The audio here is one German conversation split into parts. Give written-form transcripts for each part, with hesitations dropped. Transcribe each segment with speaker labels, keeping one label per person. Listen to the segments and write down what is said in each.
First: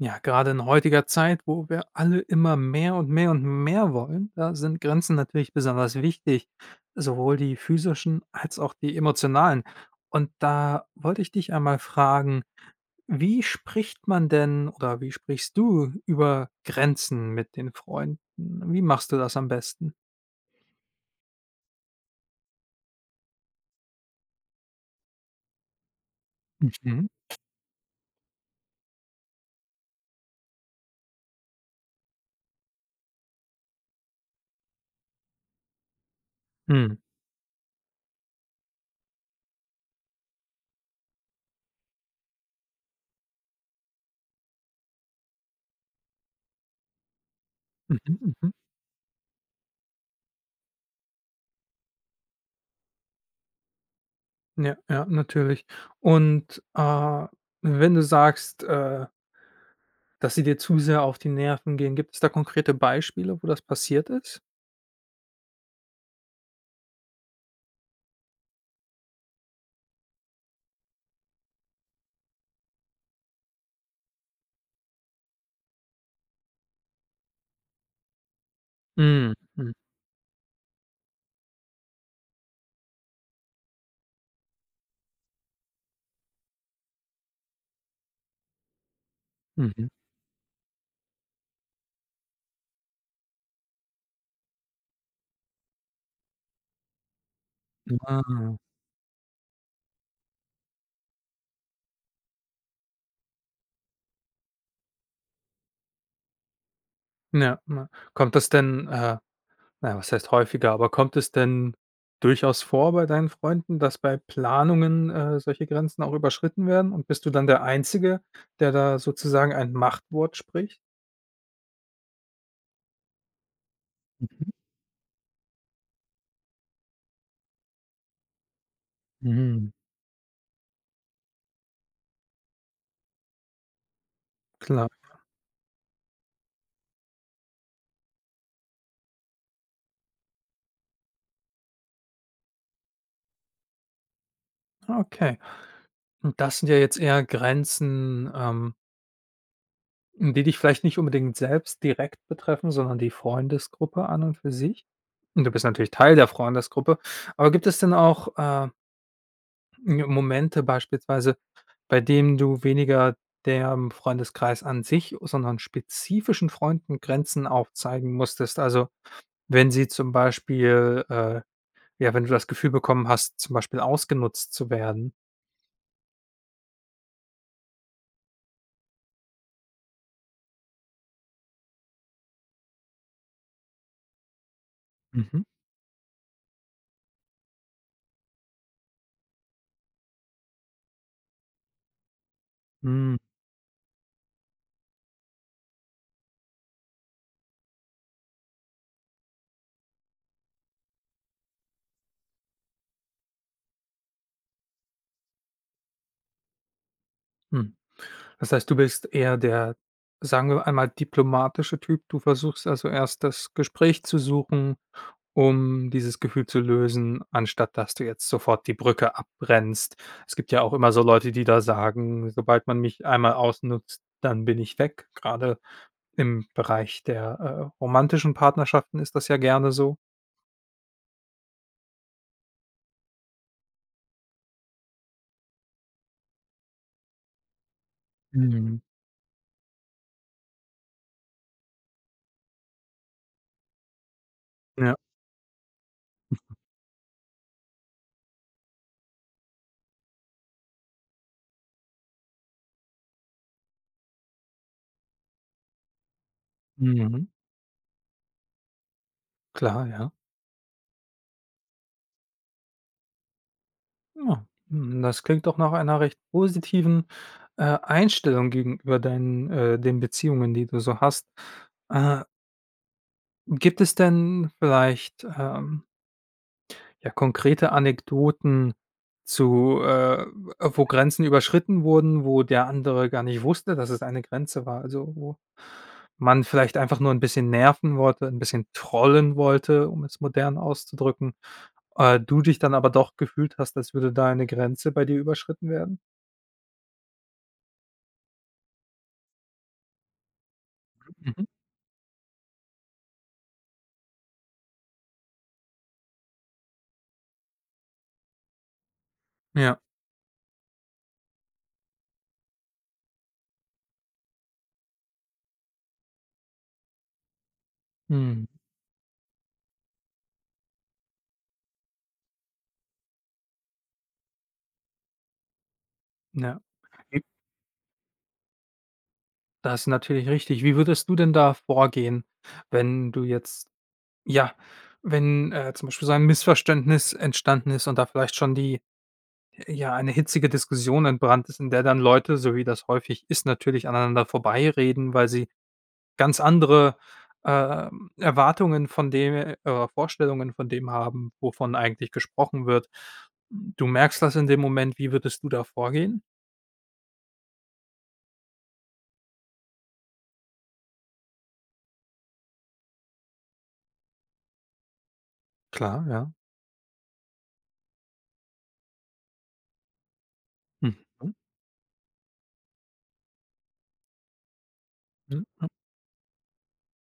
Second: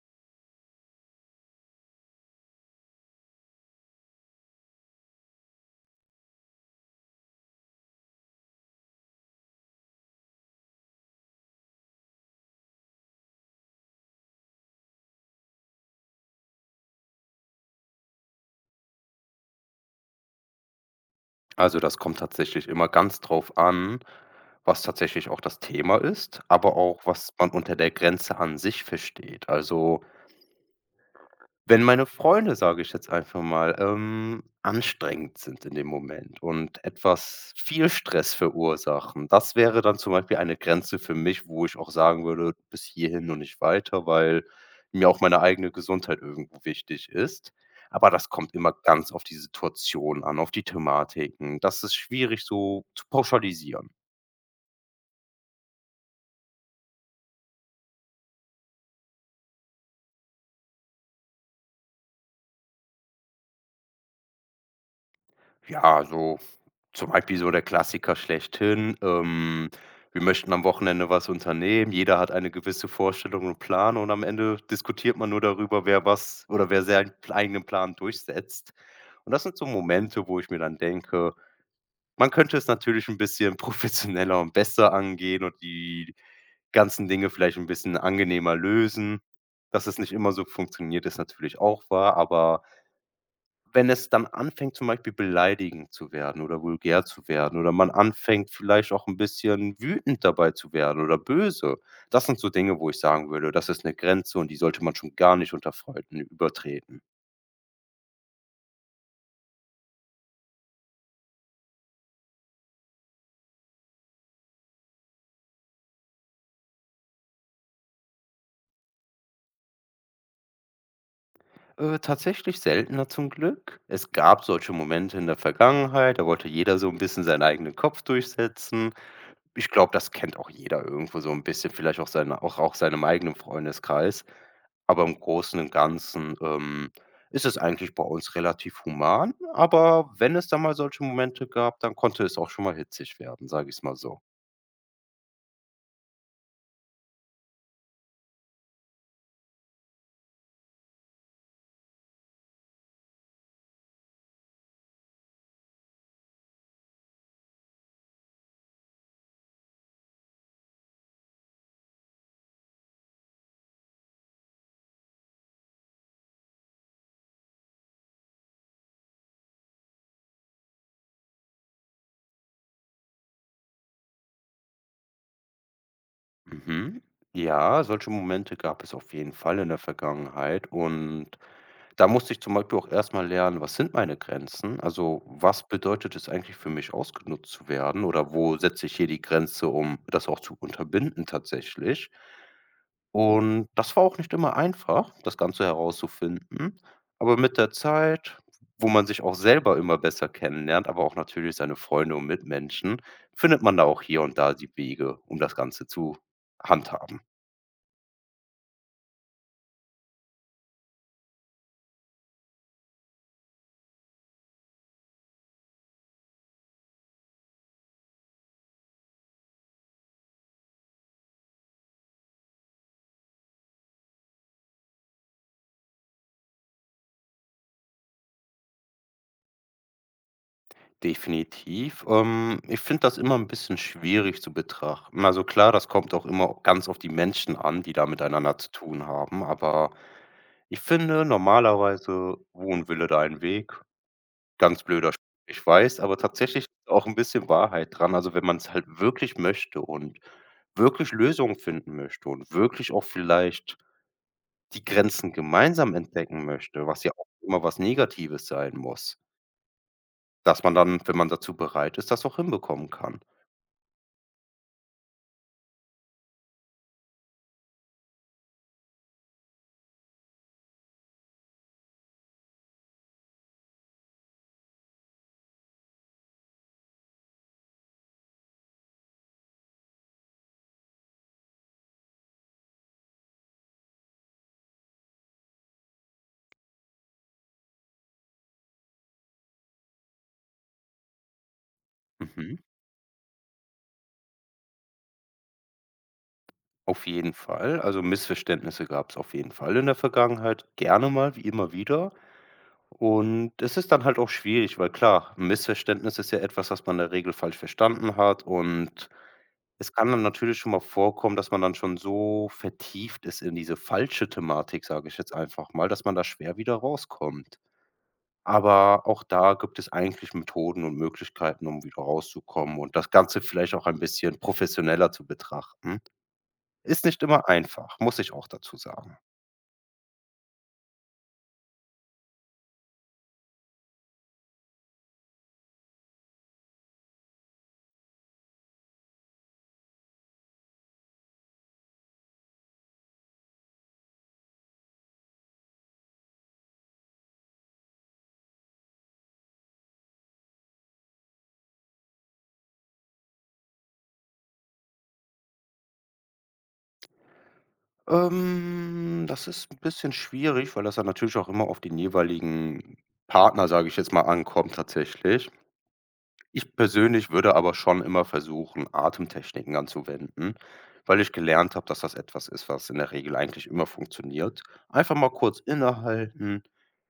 Speaker 1: Ja, gerade in heutiger Zeit, wo wir alle immer mehr und mehr und mehr wollen, da sind Grenzen natürlich besonders wichtig, sowohl die physischen als auch die emotionalen. Und da wollte ich dich einmal fragen, wie spricht man denn oder wie sprichst du über Grenzen mit den Freunden? Wie machst du das am besten?
Speaker 2: Also, das kommt tatsächlich immer ganz drauf an, was tatsächlich auch das Thema ist, aber
Speaker 1: Mhm.
Speaker 2: auch, was man unter der Grenze an sich versteht. Also wenn meine Freunde, sage ich jetzt einfach mal, anstrengend sind in dem Moment und
Speaker 1: Mhm.
Speaker 2: etwas viel Stress verursachen, das wäre dann zum Beispiel eine Grenze für mich, wo ich auch sagen würde: „Bis hierhin und nicht weiter“, weil mir auch meine eigene Gesundheit irgendwo wichtig ist.
Speaker 1: Mhm.
Speaker 2: Aber das
Speaker 1: Mhm.
Speaker 2: kommt immer ganz auf die Situation an, auf die Thematiken. Das ist schwierig so zu pauschalisieren.
Speaker 1: Ja, ja, natürlich. Und wenn du sagst, dass sie dir zu sehr auf die Nerven gehen. Gibt es da konkrete Beispiele, wo das passiert ist?
Speaker 2: Ja, so zum Beispiel so der Klassiker schlechthin, wir möchten am Wochenende was unternehmen. Jeder hat eine gewisse Vorstellung und Plan und am Ende diskutiert man nur darüber, wer was oder wer seinen pl eigenen Plan durchsetzt. Und
Speaker 1: Mhm,
Speaker 2: das sind so
Speaker 1: mhm,
Speaker 2: Momente, wo ich mir dann denke, man könnte es natürlich ein bisschen professioneller und besser angehen und die ganzen Dinge vielleicht ein bisschen angenehmer lösen. Dass
Speaker 1: mhm.
Speaker 2: es nicht immer so funktioniert, ist natürlich auch wahr, aber wenn es dann anfängt, zum Beispiel beleidigend zu werden oder vulgär zu werden oder man anfängt,
Speaker 1: Ah,
Speaker 2: vielleicht auch ein bisschen wütend dabei zu werden oder böse. Das sind so Dinge, wo ich sagen würde, das ist 'ne Grenze und die sollte man schon gar nicht unter Freunden übertreten.
Speaker 1: ja, ja. Kommt das denn, na ja, was heißt häufiger, aber kommt es denn durchaus vor bei deinen Freunden, dass bei Planungen, solche Grenzen auch überschritten werden und bist du dann der Einzige, der da sozusagen ein Machtwort spricht?
Speaker 2: Tatsächlich seltener zum Glück. Es gab
Speaker 1: Mhm,
Speaker 2: solche Momente in der Vergangenheit, da wollte jeder so 'n bisschen seinen eigenen Kopf durchsetzen. Ich
Speaker 1: mhm.
Speaker 2: glaube, das kennt auch jeder irgendwo so 'n bisschen, vielleicht auch seine auch seinem eigenen Freundeskreis.
Speaker 1: Klar,
Speaker 2: Aber im Großen und Ganzen, ist es eigentlich bei uns relativ human, aber wenn es da mal solche Momente gab, dann konnte es auch schon mal hitzig werden, sage ich's mal so.
Speaker 1: okay. Und das sind ja jetzt eher Grenzen, die dich vielleicht nicht unbedingt selbst direkt betreffen, sondern die Freundesgruppe an und für sich. Und du bist natürlich Teil der Freundesgruppe. Aber gibt es denn auch, Momente beispielsweise, bei dem du weniger dem Freundeskreis an sich, sondern spezifischen Freunden Grenzen aufzeigen musstest? Also, wenn sie zum Beispiel ja, wenn du das Gefühl bekommen hast, zum Beispiel ausgenutzt zu werden?
Speaker 2: Mhm. Ja, solche Momente gab es auf jeden Fall in der Vergangenheit und da musste ich zum Beispiel auch erst mal lernen, was sind meine Grenzen? Also,
Speaker 1: Mhm.
Speaker 2: was bedeutet es eigentlich für mich, ausgenutzt zu werden, oder wo setze ich hier die Grenze, um das auch zu unterbinden tatsächlich?
Speaker 1: Hm.
Speaker 2: Und das war auch nicht immer einfach, das Ganze herauszufinden. Aber mit der Zeit, wo man sich auch selber immer besser kennenlernt, aber auch natürlich seine Freunde und Mitmenschen, findet man da auch hier und da die Wege, um das Ganze zu handhaben.
Speaker 1: Mhm. Das heißt, du bist eher der, sagen wir einmal, diplomatische Typ. Du versuchst also erst das Gespräch zu suchen, um dieses Gefühl zu lösen, anstatt dass du jetzt sofort die Brücke abbrennst. Es gibt ja auch immer so Leute, die da sagen, sobald man mich einmal ausnutzt, dann bin ich weg. Gerade im Bereich der, romantischen Partnerschaften ist das ja gerne so.
Speaker 2: Definitiv. Ich finde das immer ein bisschen schwierig zu betrachten. Also, klar, das kommt auch immer ganz auf die Menschen an, die da miteinander zu
Speaker 1: Mhm.
Speaker 2: tun haben, aber ich finde, normalerweise, wo 'n Wille, da ein Weg. Ganz
Speaker 1: Ja.
Speaker 2: blöder Spruch, ich weiß, aber tatsächlich ist auch 'n bisschen Wahrheit dran. Also, wenn man's halt wirklich möchte und wirklich Lösungen finden möchte und wirklich auch vielleicht die Grenzen gemeinsam entdecken möchte, was ja auch
Speaker 1: Mhm.
Speaker 2: immer was Negatives sein muss,
Speaker 1: Klar, ja.
Speaker 2: dass man dann, wenn man dazu bereit ist, das auch hinbekommen kann.
Speaker 1: Ja, hm, das klingt doch nach einer recht positiven, Einstellung gegenüber den Beziehungen, die du so hast. Äh, gibt es denn vielleicht, ja, konkrete Anekdoten zu, wo Grenzen überschritten wurden, wo der andere gar nicht wusste, dass es eine Grenze war? Also, wo man vielleicht einfach nur ein bisschen nerven wollte, ein bisschen trollen wollte, um es modern auszudrücken, du
Speaker 2: Mhm,
Speaker 1: dich dann aber doch gefühlt hast, als würde da eine Grenze bei dir überschritten werden?
Speaker 2: auf jeden Fall. Also, Missverständnisse gab's auf jeden Fall in der Vergangenheit, gerne mal, wie
Speaker 1: Mhm.
Speaker 2: immer wieder. Und es ist dann halt auch schwierig, weil klar, 'n Missverständnis ist ja etwas, was man in der Regel falsch verstanden hat. Und
Speaker 1: Ja.
Speaker 2: es kann dann natürlich schon mal vorkommen, dass man dann schon so vertieft ist in diese falsche Thematik, sage ich jetzt einfach mal, dass man da schwer wieder rauskommt.
Speaker 1: Mhm.
Speaker 2: Aber auch da gibt es eigentlich Methoden und Möglichkeiten, um wieder rauszukommen und das Ganze vielleicht auch ein bisschen professioneller zu betrachten.
Speaker 1: Ja.
Speaker 2: Ist
Speaker 1: J
Speaker 2: nicht immer einfach, muss ich auch dazu sagen.
Speaker 1: das ist natürlich richtig. Wie würdest du denn da vorgehen, wenn du jetzt ja, wenn, zum Beispiel so ein Missverständnis entstanden ist und da vielleicht schon die ja, eine hitzige Diskussion entbrannt ist, in der dann Leute, so wie das häufig ist, natürlich aneinander vorbeireden, weil sie ganz andere, Erwartungen von dem oder Vorstellungen von dem haben, wovon eigentlich gesprochen wird. Du merkst das in dem Moment, wie würdest du da vorgehen?
Speaker 2: Das ist ein bisschen schwierig, weil das dann natürlich auch immer auf den jeweiligen Partner, sage ich jetzt mal, ankommt tatsächlich.
Speaker 1: Klar, ja.
Speaker 2: Ich persönlich würde aber schon immer versuchen, Atemtechniken anzuwenden, weil ich gelernt habe, dass das etwas ist, was in der Regel eigentlich immer funktioniert. Einfach mal kurz
Speaker 1: Mhm.
Speaker 2: innehalten,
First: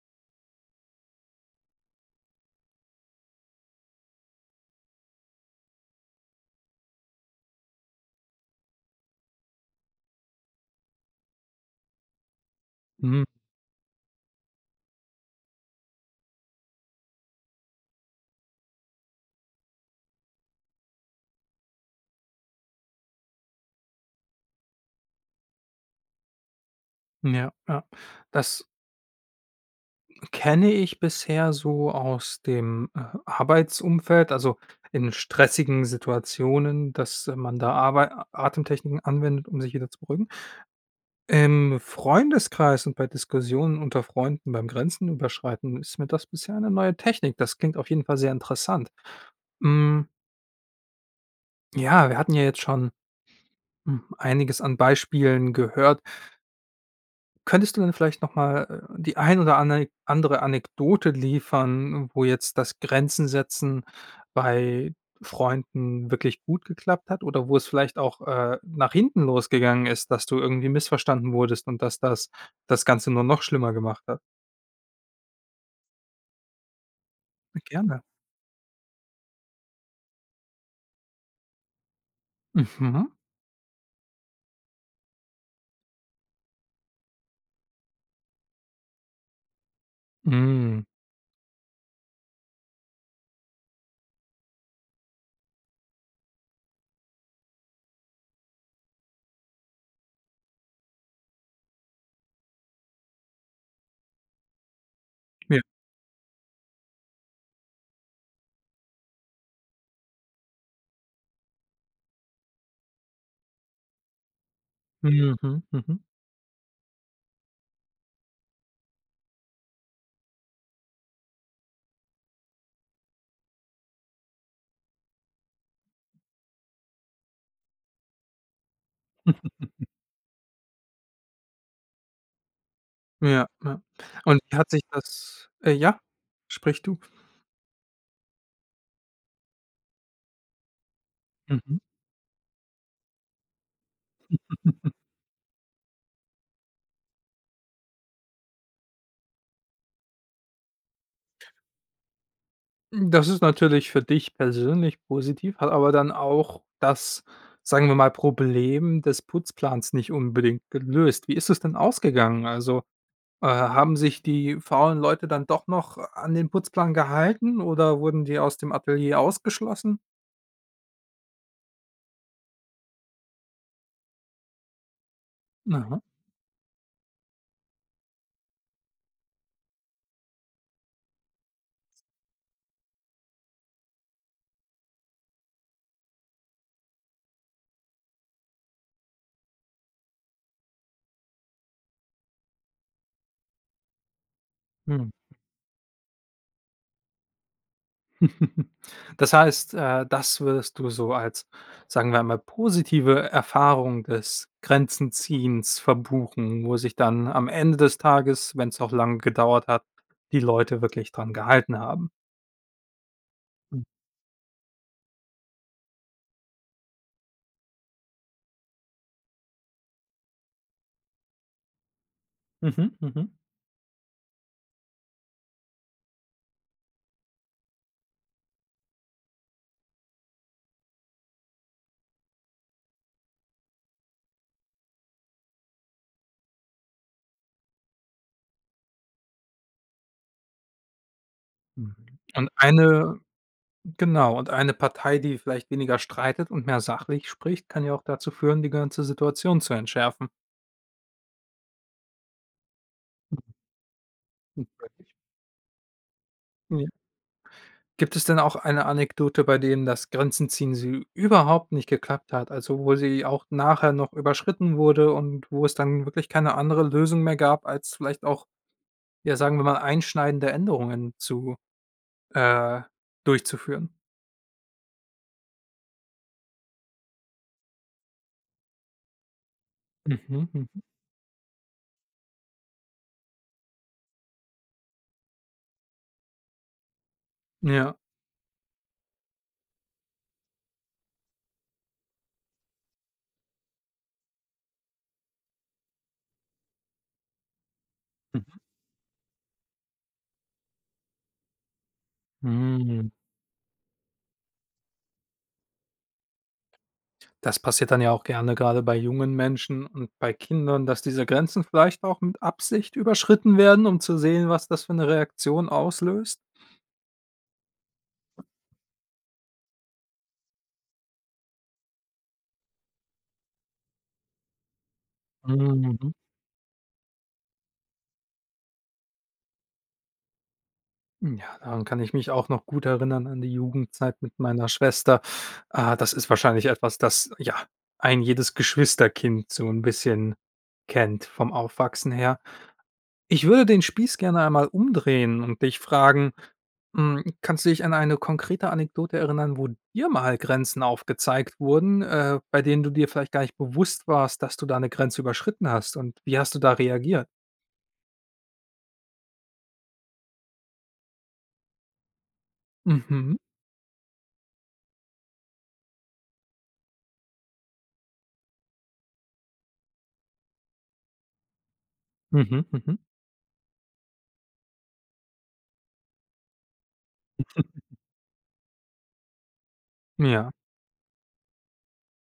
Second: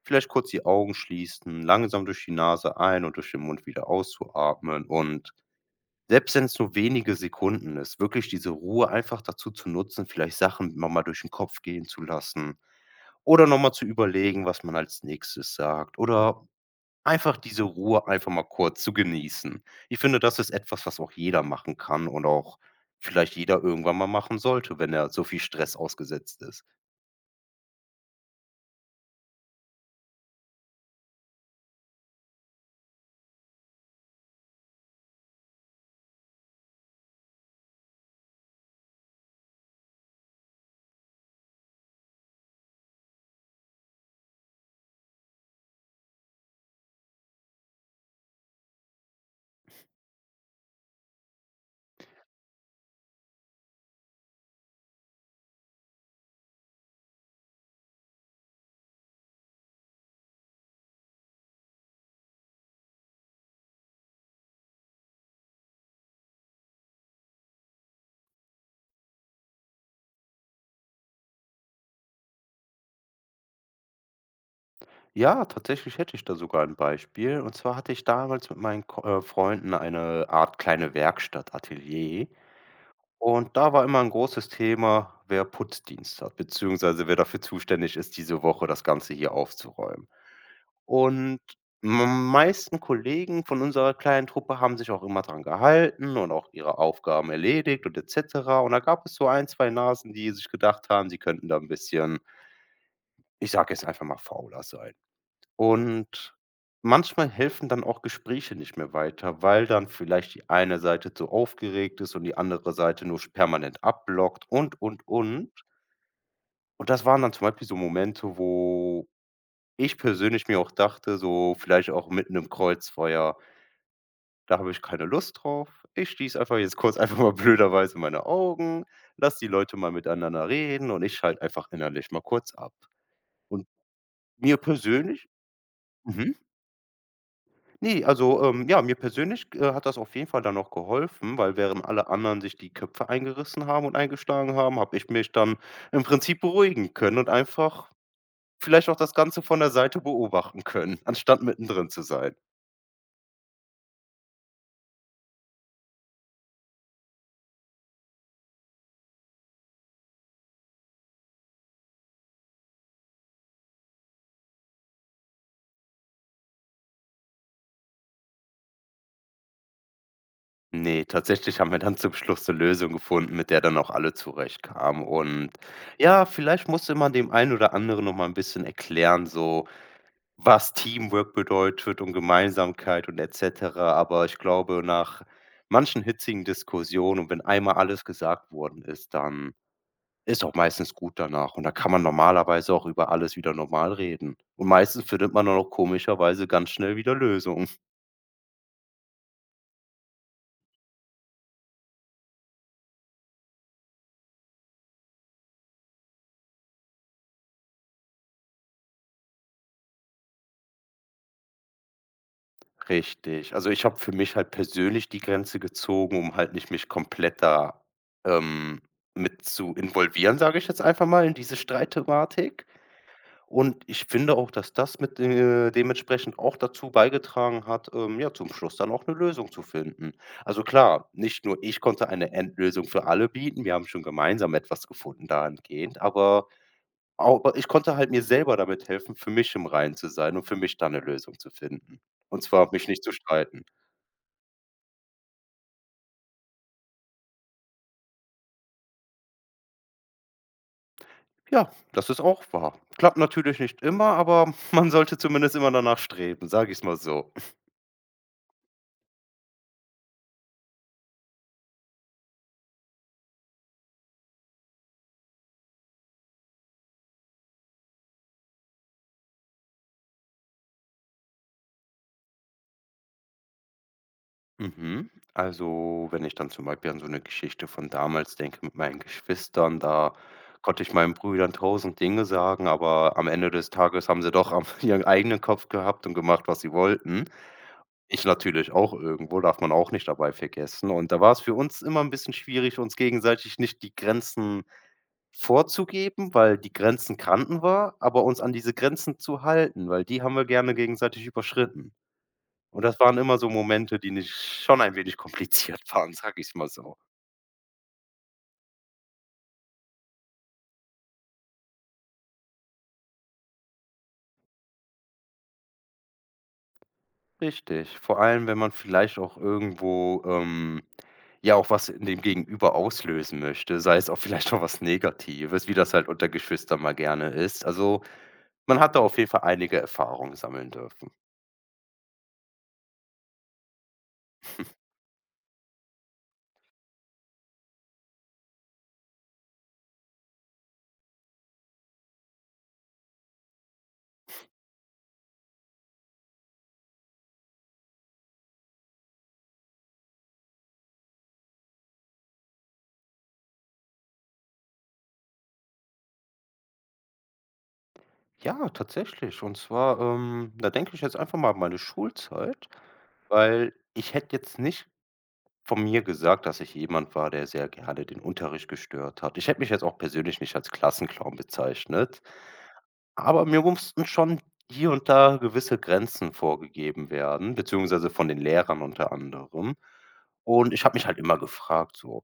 Speaker 2: vielleicht kurz die Augen schließen, langsam durch die Nase ein und durch den Mund wieder auszuatmen, und selbst wenn es nur wenige Sekunden ist, wirklich diese Ruhe einfach dazu zu nutzen, vielleicht Sachen noch mal durch den Kopf gehen zu lassen
Speaker 1: Mhm.
Speaker 2: oder noch mal zu überlegen, was man als Nächstes sagt, oder einfach diese Ruhe einfach mal kurz zu genießen. Ich finde, das ist etwas, was auch jeder machen kann und auch vielleicht jeder irgendwann mal machen sollte, wenn er so viel Stress ausgesetzt ist.
Speaker 1: Ja, ja. Das kenne ich bisher so aus dem, Arbeitsumfeld, also in stressigen Situationen, dass, man da Arbei Atemtechniken anwendet, um sich wieder zu beruhigen. Im Freundeskreis und bei Diskussionen unter Freunden beim Grenzen überschreiten ist mir das bisher eine neue Technik. Das klingt auf jeden Fall sehr interessant. Hm, ja, wir hatten ja jetzt schon, einiges an Beispielen gehört. Könntest du denn vielleicht noch mal, die ein oder ane andere Anekdote liefern, wo jetzt das Grenzen setzen bei Freunden wirklich gut geklappt hat oder wo es vielleicht auch, nach hinten losgegangen ist, dass du irgendwie missverstanden wurdest und dass das das Ganze nur noch schlimmer gemacht hat?
Speaker 2: Ja, tatsächlich hätte ich da sogar ein Beispiel. Und zwar hatte
Speaker 1: Gerne.
Speaker 2: ich damals mit meinen Ko Freunden eine Art kleine Werkstatt, Atelier.
Speaker 1: Mhm.
Speaker 2: Und da war immer ein großes Thema, wer Putzdienst hat, beziehungsweise wer dafür zuständig ist, diese Woche das Ganze hier aufzuräumen.
Speaker 1: Hm.
Speaker 2: Und m meisten Kollegen von unserer kleinen Truppe haben sich auch immer dran gehalten und auch ihre Aufgaben erledigt und et cetera. Und da gab es so ein, 2 Nasen, die sich gedacht haben, sie könnten da ein bisschen, ich sage jetzt einfach mal, fauler sein.
Speaker 1: Ja.
Speaker 2: Und manchmal helfen dann auch Gespräche nicht mehr weiter, weil dann vielleicht die eine Seite zu aufgeregt ist und die andere Seite nur permanent abblockt und, und.
Speaker 1: Mhm, mhm.
Speaker 2: Und das waren dann zum Beispiel so Momente, wo ich persönlich mir auch dachte, so vielleicht auch mitten im Kreuzfeuer. Da habe ich keine Lust drauf. Ich schließe einfach jetzt kurz einfach mal blöderweise meine Augen, lass die Leute mal miteinander reden und ich schalte einfach innerlich mal kurz ab.
Speaker 1: Ja,
Speaker 2: Und
Speaker 1: ja. Und wie
Speaker 2: mir
Speaker 1: hat sich
Speaker 2: persönlich
Speaker 1: das ja,
Speaker 2: mhm.
Speaker 1: sprich du.
Speaker 2: Ne, also, ja, mir persönlich, hat das auf jeden Fall dann noch geholfen, weil
Speaker 1: Mhm.
Speaker 2: während alle anderen sich die Köpfe eingerissen haben und eingeschlagen haben, habe ich mich dann im Prinzip beruhigen können und einfach vielleicht auch das Ganze von der Seite beobachten können, anstatt mittendrin zu sein.
Speaker 1: Hm, das ist natürlich für dich persönlich positiv, hat aber dann auch das, sagen wir mal, Problem des Putzplans nicht unbedingt gelöst. Wie ist es denn ausgegangen? Also, haben sich die faulen Leute dann doch noch an den Putzplan gehalten oder wurden die aus dem Atelier ausgeschlossen?
Speaker 2: Ne, tatsächlich haben wir dann zum Schluss eine Lösung gefunden, mit der dann auch alle zurechtkamen. Und
Speaker 1: Aha.
Speaker 2: ja, vielleicht musste man dem einen oder anderen noch mal ein bisschen erklären, so was Teamwork bedeutet und Gemeinsamkeit und et cetera. Aber ich glaube, nach manchen hitzigen Diskussionen und wenn einmal alles gesagt worden ist, dann ist auch meistens gut danach und da kann man normalerweise auch über alles wieder normal reden. Und meistens
Speaker 1: Mhm.
Speaker 2: findet man dann auch komischerweise ganz schnell wieder Lösungen.
Speaker 1: Das heißt, das würdest du so als, sagen wir einmal, positive Erfahrung des Grenzenziehens verbuchen, wo sich dann am Ende des Tages, wenn es auch lange gedauert hat, die Leute wirklich dran gehalten haben.
Speaker 2: Richtig. Also,
Speaker 1: Hm.
Speaker 2: ich habe für mich halt persönlich die Grenze gezogen, um halt nicht mich komplett da, ähm, mit zu involvieren, sage ich jetzt einfach mal, in diese Streitthematik.
Speaker 1: Mhm, mhm.
Speaker 2: Und ich finde auch, dass das mit, dementsprechend auch dazu beigetragen hat, ja, zum Schluss dann auch eine Lösung zu finden. Also, klar, nicht nur ich konnte eine Endlösung für alle bieten. Wir haben schon gemeinsam etwas gefunden dahingehend, aber ich konnte halt mir selber damit helfen, für mich im Reinen zu sein und für mich dann eine Lösung zu
Speaker 1: Mhm.
Speaker 2: finden. Und
Speaker 1: Und
Speaker 2: zwar mich nicht zu
Speaker 1: eine
Speaker 2: streiten.
Speaker 1: genau, und eine Partei, die vielleicht weniger streitet und mehr sachlich spricht, kann ja auch dazu führen, die ganze Situation zu entschärfen.
Speaker 2: Ja, das ist auch wahr. Klappt natürlich nicht immer, aber
Speaker 1: Mhm.
Speaker 2: man sollte zumindest immer danach streben, sage ich's mal so.
Speaker 1: Gibt es denn auch eine Anekdote, bei denen das Grenzen ziehen so überhaupt nicht geklappt hat? Also, wo sie auch nachher noch überschritten wurde und wo es dann wirklich keine andere Lösung mehr gab, als vielleicht auch, ja, sagen wir mal, einschneidende Änderungen zu äh, durchzuführen?
Speaker 2: Mhm. Also, wenn ich dann zum Beispiel an so eine Geschichte von damals denke mit meinen Geschwistern, da
Speaker 1: Mhm, mhm.
Speaker 2: konnte ich meinen Brüdern 1000 Dinge sagen, aber am Ende des Tages haben sie doch am ihren eigenen Kopf gehabt und gemacht, was sie wollten.
Speaker 1: Ja.
Speaker 2: Ich natürlich auch irgendwo, darf man auch nicht dabei vergessen. Und da war es für uns immer ein bisschen schwierig, uns gegenseitig nicht die Grenzen vorzugeben, weil die Grenzen kannten wir, aber uns an
Speaker 1: Mhm.
Speaker 2: diese Grenzen zu halten, weil die haben wir gerne gegenseitig überschritten. Und das
Speaker 1: Hm.
Speaker 2: waren immer so Momente, die nicht schon ein wenig kompliziert waren, sag ich's mal so.
Speaker 1: Das passiert dann ja auch gerne gerade bei jungen Menschen und bei Kindern, dass diese Grenzen vielleicht auch mit Absicht überschritten werden, um zu sehen, was das für eine Reaktion auslöst?
Speaker 2: Richtig, vor allem, wenn man vielleicht auch irgendwo, ja, auch was in dem Gegenüber auslösen möchte, sei es auch vielleicht auch was Negatives, wie das halt
Speaker 1: Mhm.
Speaker 2: unter Geschwistern mal gerne ist. Also, man hat da auf jeden Fall einige Erfahrungen sammeln dürfen.
Speaker 1: Ja, daran kann ich mich auch noch gut erinnern an die Jugendzeit mit meiner Schwester. Ah, das ist wahrscheinlich etwas, das, ja, ein jedes Geschwisterkind so ein bisschen kennt vom Aufwachsen her. Ich würde den Spieß gerne einmal umdrehen und dich fragen, kannst du dich an eine konkrete Anekdote erinnern, wo dir mal Grenzen aufgezeigt wurden, bei denen du dir vielleicht gar nicht bewusst warst, dass du da eine Grenze überschritten hast und wie hast du da reagiert?
Speaker 2: Ja, tatsächlich. Und zwar, da denke ich jetzt einfach mal an meine Schulzeit,
Speaker 1: Mhm,
Speaker 2: weil ich hätte jetzt nicht von mir gesagt, dass ich jemand war, der sehr gerne den Unterricht gestört hat. Ich hätte mich jetzt auch persönlich nicht als Klassenclown bezeichnet,
Speaker 1: mhm, mhm.
Speaker 2: aber mir mussten schon hier und da gewisse Grenzen vorgegeben werden, beziehungsweise von den Lehrern unter anderem.
Speaker 1: Ja,
Speaker 2: Und ich habe mich halt immer gefragt, so,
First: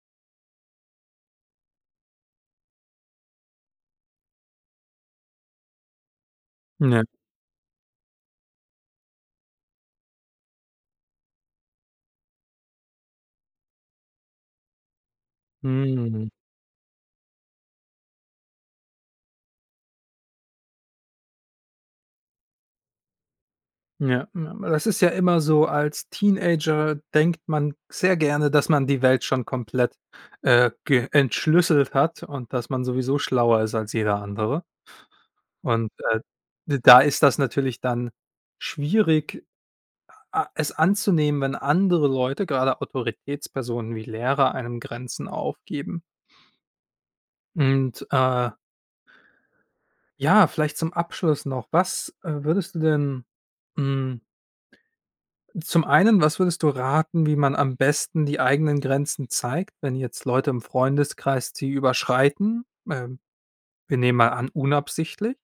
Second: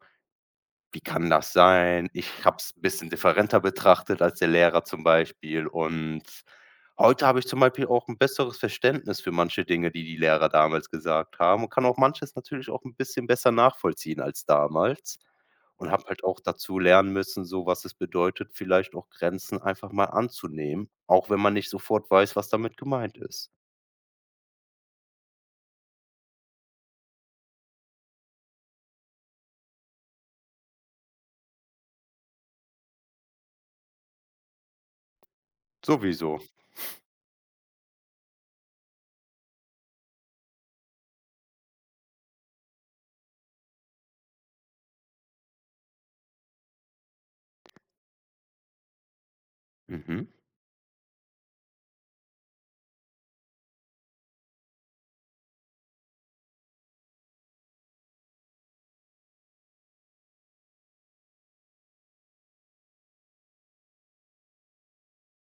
Speaker 2: wie kann das sein? Ich habe es ein bisschen differenter betrachtet als der Lehrer zum Beispiel, und
Speaker 1: ja.
Speaker 2: heute habe ich zum Beispiel auch ein besseres Verständnis für manche Dinge, die die Lehrer damals gesagt haben und kann auch manches natürlich auch ein bisschen besser nachvollziehen als damals und habe halt
Speaker 1: Mhm.
Speaker 2: auch dazu lernen müssen, so was es bedeutet, vielleicht auch Grenzen einfach mal anzunehmen, auch wenn man nicht sofort weiß, was damit gemeint ist.
Speaker 1: Ja, ja, aber das ist ja immer so, als Teenager denkt man sehr gerne, dass man die Welt schon komplett, ge entschlüsselt hat und dass man sowieso schlauer ist als jeder andere. Und,
Speaker 2: Sowieso.
Speaker 1: da ist das natürlich dann schwierig, a es anzunehmen, wenn andere Leute, gerade Autoritätspersonen wie Lehrer, einem Grenzen aufgeben. Und,
Speaker 2: Mhm,
Speaker 1: ja, vielleicht zum Abschluss noch, was, würdest du denn, hm Zum einen, was würdest du raten, wie man am besten die eigenen Grenzen zeigt, wenn jetzt Leute im Freundeskreis sie überschreiten? Wir nehmen mal an, unabsichtlich.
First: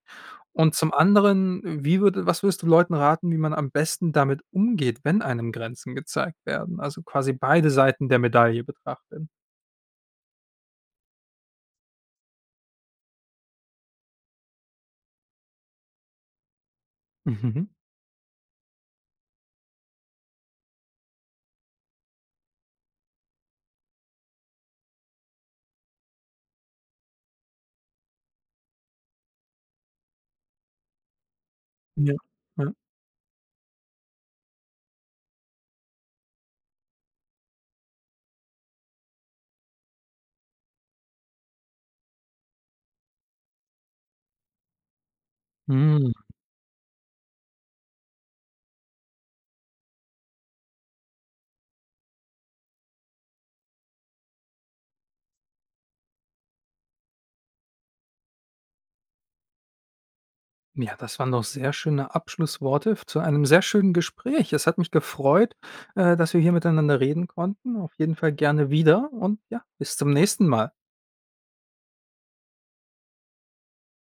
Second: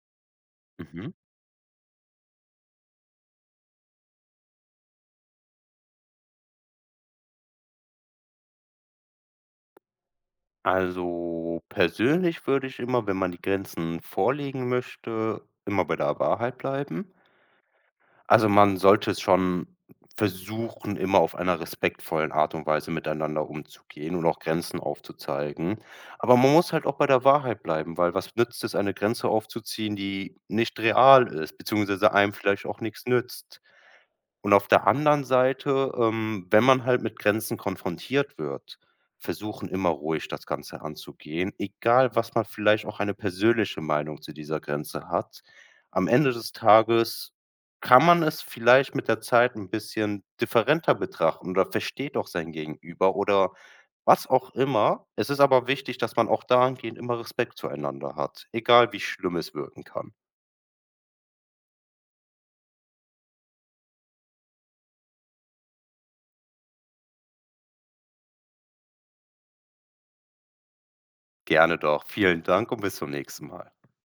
Speaker 1: Und zum
Speaker 2: mhm.
Speaker 1: anderen, wie würde was würdest du Leuten raten, wie man am besten damit umgeht, wenn einem Grenzen gezeigt werden? Also, quasi beide Seiten der Medaille betrachten.
Speaker 2: Also, persönlich würde ich immer, wenn man die Grenzen vorlegen möchte, immer bei der Wahrheit bleiben.
Speaker 1: Mhm.
Speaker 2: Also, man sollte es schon versuchen, immer auf einer respektvollen Art und Weise miteinander umzugehen und auch Grenzen aufzuzeigen. Aber man muss halt auch bei der Wahrheit bleiben, weil was nützt es, eine Grenze aufzuziehen, die nicht real ist, beziehungsweise
Speaker 1: Ja,
Speaker 2: einem vielleicht
Speaker 1: ja.
Speaker 2: auch nichts nützt? Und auf der anderen Seite, wenn man halt mit Grenzen konfrontiert wird, versuchen immer ruhig das Ganze anzugehen, egal was man vielleicht auch eine persönliche Meinung zu dieser Grenze hat. Am
Speaker 1: Hm.
Speaker 2: Ende des Tages kann man es vielleicht mit der Zeit ein bisschen differenter betrachten oder versteht auch sein Gegenüber oder was auch immer. Es ist aber wichtig, dass man auch dahingehend immer Respekt zueinander hat, egal wie schlimm es wirken kann.
Speaker 1: Ja, das waren doch sehr schöne Abschlussworte zu einem sehr schönen Gespräch. Es hat mich gefreut, dass wir hier miteinander reden konnten. Auf jeden Fall gerne wieder und ja, bis zum nächsten Mal.
Speaker 2: Gerne doch. Vielen Dank und bis zum nächsten Mal.